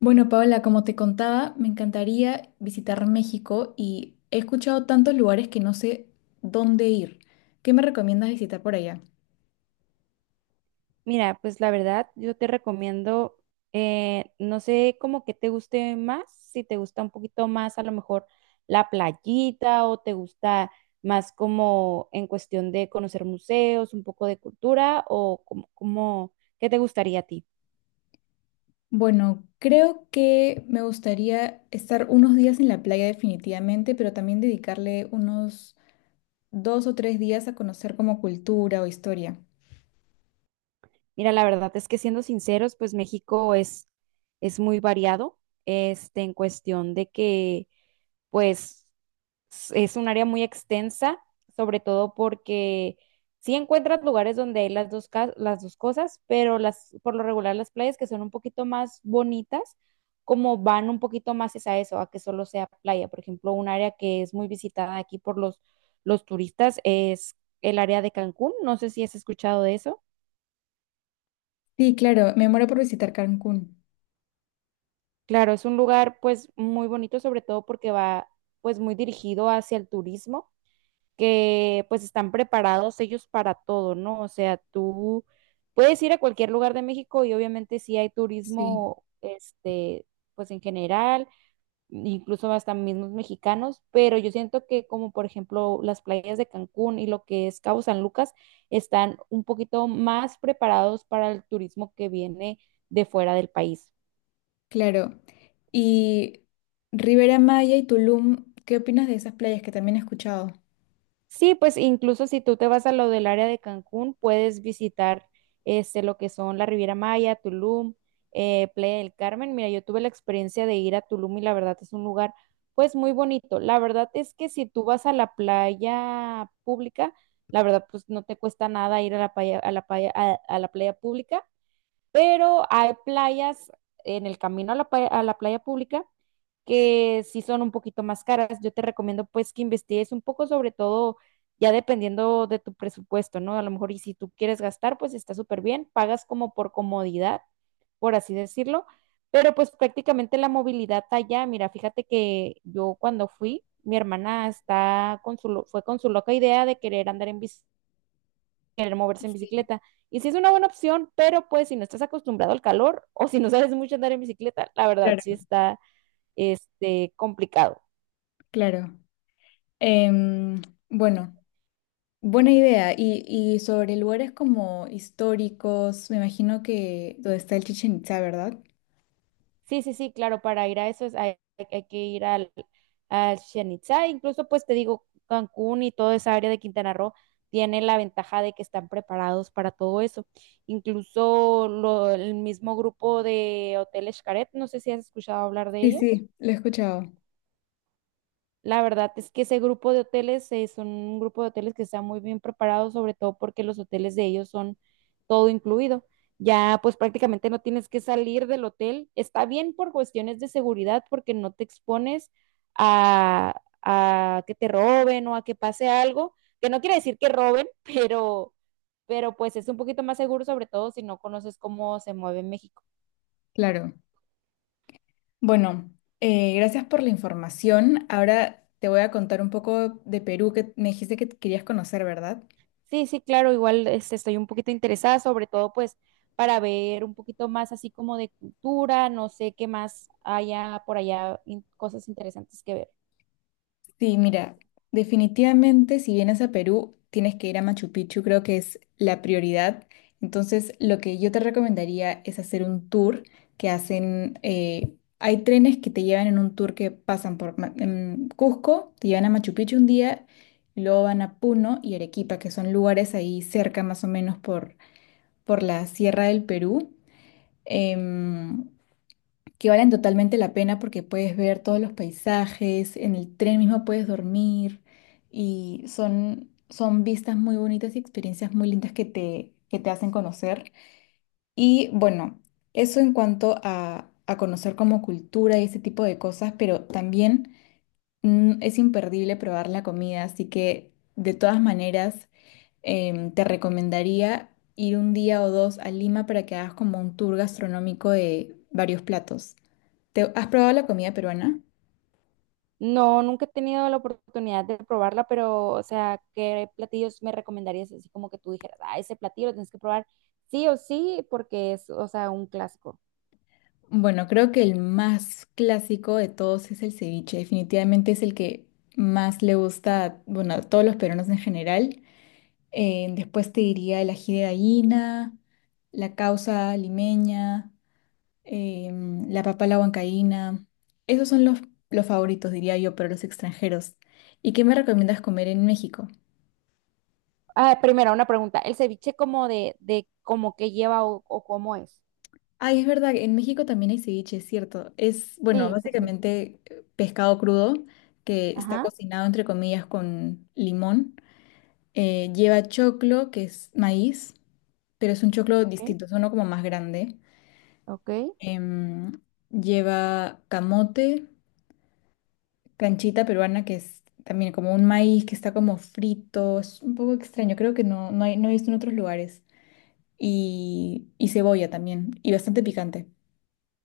Bueno, Paola, como te contaba, me encantaría visitar México y he escuchado tantos lugares que no sé dónde ir. ¿Qué me recomiendas visitar por allá? Mira, pues la verdad, yo te recomiendo, no sé como que te guste más, si te gusta un poquito más a lo mejor la playita o te gusta más como en cuestión de conocer museos, un poco de cultura o como ¿qué te gustaría a ti? Bueno, creo que me gustaría estar unos días en la playa definitivamente, pero también dedicarle unos dos o tres días a conocer como cultura o historia. Mira, la verdad es que siendo sinceros, pues México es muy variado, este, en cuestión de que, pues... es un área muy extensa, sobre todo porque sí encuentras lugares donde hay las dos cosas, pero por lo regular las playas que son un poquito más bonitas, como van un poquito más es a eso, a que solo sea playa. Por ejemplo, un área que es muy visitada aquí por los turistas es el área de Cancún. No sé si has escuchado de eso. Sí, claro, me muero por visitar Cancún. Claro, es un lugar pues muy bonito, sobre todo porque va pues muy dirigido hacia el turismo que pues están preparados ellos para todo, ¿no? O sea, tú puedes ir a cualquier lugar de México y obviamente sí hay Sí, turismo, este, pues en general, incluso hasta mismos mexicanos, pero yo siento que como por ejemplo las playas de Cancún y lo que es Cabo San Lucas están un poquito más preparados para el turismo que viene de fuera del país. claro. Y Rivera Maya y Tulum, ¿qué opinas de esas playas que también he escuchado? Sí, pues incluso si tú te vas a lo del área de Cancún, puedes visitar este, lo que son la Riviera Maya, Tulum, Playa del Carmen. Mira, yo tuve la experiencia de ir a Tulum y la verdad es un lugar pues muy bonito. La verdad es que si tú vas a la playa pública, la verdad pues no te cuesta nada ir a la playa, a la playa pública, pero hay playas en el camino a a la playa pública que sí son un poquito más caras. Yo te recomiendo pues que investigues un poco, sobre todo ya dependiendo de tu presupuesto, ¿no? A lo mejor y si tú quieres gastar, pues está súper bien, pagas como por comodidad, por así decirlo, pero pues prácticamente la movilidad allá, mira, fíjate que yo cuando fui, mi hermana está con fue con su loca idea de querer andar en bici, querer moverse en Sí, bicicleta. Y sí es una buena opción, pero pues si no estás acostumbrado al calor o si no sabes mucho andar en bicicleta, la verdad sí claro. está este, complicado. Claro. Em, bueno, buena idea. Y sobre lugares como históricos, me imagino que donde está el Chichen Itza, ¿verdad? Sí, sí, sí, claro, para ir a eso hay que ir al, al Chichén Itzá, incluso pues te digo, Cancún y toda esa área de Quintana Roo tiene la ventaja de que están preparados para todo eso. Incluso el mismo grupo de Hoteles Xcaret, no sé si has escuchado hablar de Sí, ellos. sí, lo he escuchado. La verdad es que ese grupo de hoteles son un grupo de hoteles que está muy bien preparado, sobre todo porque los hoteles de ellos son todo incluido. Ya pues prácticamente no tienes que salir del hotel. Está bien por cuestiones de seguridad porque no te expones a que te roben o a que pase algo, que no quiere decir que roben, pero pues es un poquito más seguro, sobre todo si no conoces cómo se mueve México. Claro. Bueno, gracias por la información. Ahora te voy a contar un poco de Perú que me dijiste que querías conocer, ¿verdad? Sí, sí, claro, igual este, estoy un poquito interesada, sobre todo pues para ver un poquito más así como de cultura, no sé qué más haya por allá, cosas interesantes que ver. Sí, mira, definitivamente si vienes a Perú, tienes que ir a Machu Picchu, creo que es la prioridad. Entonces, lo que yo te recomendaría es hacer un tour que hacen, hay trenes que te llevan en un tour que pasan por en Cusco, te llevan a Machu Picchu un día, y luego van a Puno y Arequipa, que son lugares ahí cerca más o menos por la Sierra del Perú. Em, que valen totalmente la pena porque puedes ver todos los paisajes, en el tren mismo puedes dormir y son, son vistas muy bonitas y experiencias muy lindas que te hacen conocer. Y bueno, eso en cuanto a conocer como cultura y ese tipo de cosas, pero también es imperdible probar la comida, así que de todas maneras te recomendaría ir un día o dos a Lima para que hagas como un tour gastronómico de varios platos. ¿Has probado la comida peruana? No, nunca he tenido la oportunidad de probarla, pero o sea, ¿qué platillos me recomendarías así como que tú dijeras, ah, ese platillo lo tienes que probar sí o sí porque es, o sea, un clásico? Bueno, creo que el más clásico de todos es el ceviche. Definitivamente es el que más le gusta, bueno, a todos los peruanos en general. Después te diría el ají de gallina, la causa limeña. La papa a la huancaína. Esos son los favoritos, diría yo, para los extranjeros. ¿Y qué me recomiendas comer en México? Ah, primero, una pregunta, ¿el ceviche como de como que lleva o cómo es? Ay, es verdad, en México también hay ceviche, es cierto. Es, bueno, Sí, sí, sí. básicamente pescado crudo que está Ajá, cocinado, entre comillas, con limón. Lleva choclo, que es maíz, pero es un choclo ok, distinto, es uno como más grande. ok. Em, Lleva camote, canchita peruana que es también como un maíz que está como frito, es un poco extraño, creo que no, no, no he visto en otros lugares. Y cebolla también, y bastante picante.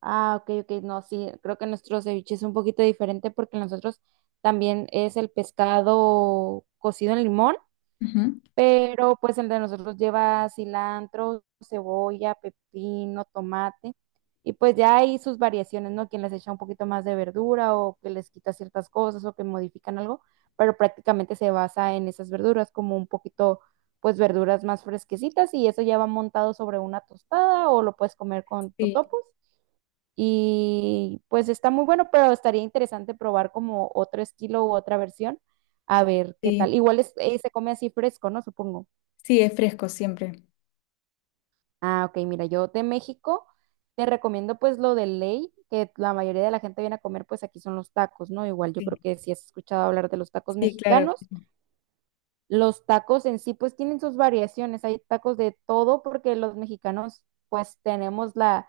Ah, ok, ok, no, sí, creo que nuestro ceviche es un poquito diferente porque nosotros también es el pescado cocido en limón, Ujú. pero pues el de nosotros lleva cilantro, cebolla, pepino, tomate y pues ya hay sus variaciones, ¿no? Quien les echa un poquito más de verdura o que les quita ciertas cosas o que modifican algo, pero prácticamente se basa en esas verduras como un poquito, pues verduras más fresquecitas y eso ya va montado sobre una tostada o lo puedes comer con Sí, totopos. Y pues está muy bueno, pero estaría interesante probar como otro estilo u otra versión, a ver qué tal. sí, Igual se come así fresco, ¿no? Supongo. sí, es fresco siempre. Ah, ok, mira, yo de México te recomiendo pues lo de ley, que la mayoría de la gente viene a comer, pues aquí son los tacos, ¿no? Igual yo creo Sí, que si has escuchado hablar de los tacos sí, claro. mexicanos, los tacos en sí pues tienen sus variaciones, hay tacos de todo porque los mexicanos pues tenemos la...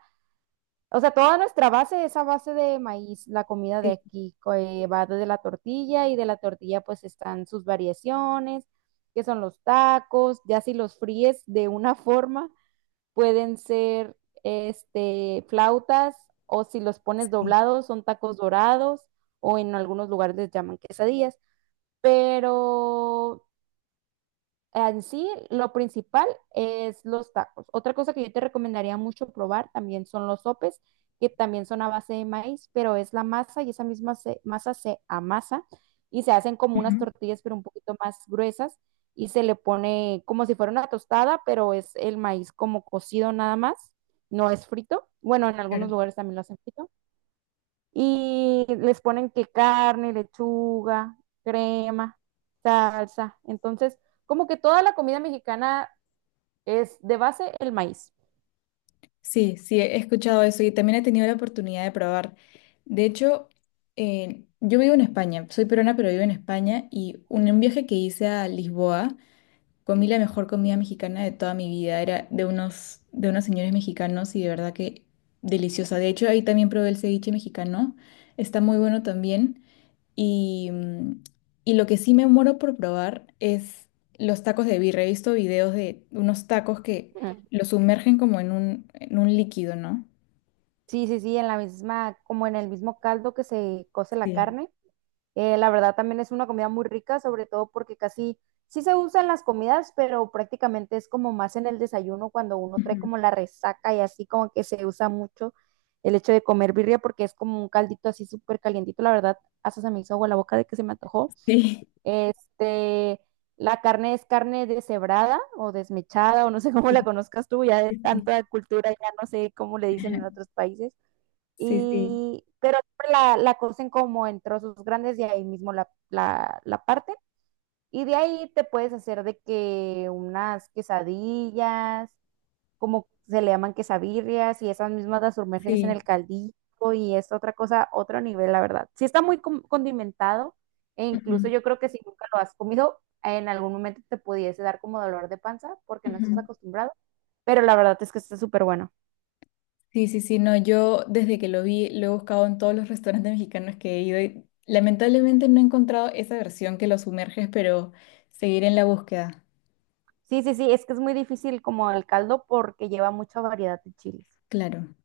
O sea, toda nuestra base es a base de maíz, la comida de Sí, aquí, va desde la tortilla y de la tortilla pues están sus variaciones, que son los tacos, ya si los fríes de una forma, pueden ser este, flautas o si los pones sí. doblados son tacos dorados o en algunos lugares les llaman quesadillas, pero en sí, lo principal es los tacos. Otra cosa que yo te recomendaría mucho probar también son los sopes, que también son a base de maíz, pero es la masa y esa misma masa se amasa y se hacen como unas Ujú. tortillas, pero un poquito más gruesas y se le pone como si fuera una tostada, pero es el maíz como cocido nada más, no es frito. Bueno, en Claro. algunos lugares también lo hacen frito y les ponen que carne, lechuga, crema, salsa. Entonces, como que toda la comida mexicana es de base el maíz. Sí, sí, he escuchado eso y también he tenido la oportunidad de probar. De hecho, yo vivo en España, soy peruana, pero vivo en España y un viaje que hice a Lisboa. Comí la mejor comida mexicana de toda mi vida. Era de unos señores mexicanos y de verdad que deliciosa. De hecho, ahí también probé el ceviche mexicano. Está muy bueno también. Y, mm, y lo que sí me muero por probar es los tacos de birria. He visto videos de unos tacos que Ujú. los sumergen como en un líquido, ¿no? Sí, sí, sí, en la misma, como en el mismo caldo que se cose la Sí. carne. La verdad también es una comida muy rica, sobre todo porque casi sí se usa en las comidas, pero prácticamente es como más en el desayuno cuando uno trae Ujú. como la resaca y así como que se usa mucho el hecho de comer birria porque es como un caldito así súper calientito, la verdad, hasta se me hizo agua la boca de que se me antojó. Sí, Este, la carne es carne deshebrada o desmechada o no sé cómo la sí, conozcas tú, ya de sí. Sí, tanta cultura, ya no sé cómo le dicen en otros países sí, sí. y, pero siempre la cocen como en trozos grandes y ahí mismo la parten. Y de ahí te puedes hacer de que unas quesadillas, como se le llaman quesabirrias, y esas mismas las sumerges en el Sí. caldillo y es otra cosa, otro nivel, la verdad. Sí está condimentado e incluso Ujú, yo creo que si nunca lo has comido, en algún momento te pudiese dar como dolor de panza porque no estás ujú. acostumbrado, pero la verdad es que está súper bueno. Sí, sí, sí, no, yo desde que lo vi lo he buscado en todos los restaurantes mexicanos que he ido y lamentablemente no he encontrado esa versión que lo sumerges, pero seguiré en la búsqueda. Sí, sí, sí, es que es muy difícil como el caldo porque lleva mucha variedad de chiles. Claro,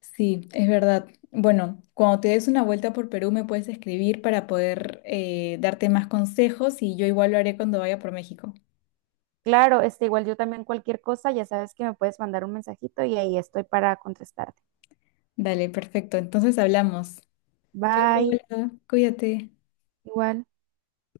sí, es verdad. Bueno, cuando te des una vuelta por Perú me puedes escribir para poder darte más consejos y yo igual lo haré cuando vaya por México. Claro, este, igual yo también cualquier cosa, ya sabes que me puedes mandar un mensajito y ahí estoy para contestarte. Dale, perfecto, entonces hablamos. Chao, Bye, Paula, cuídate. igual.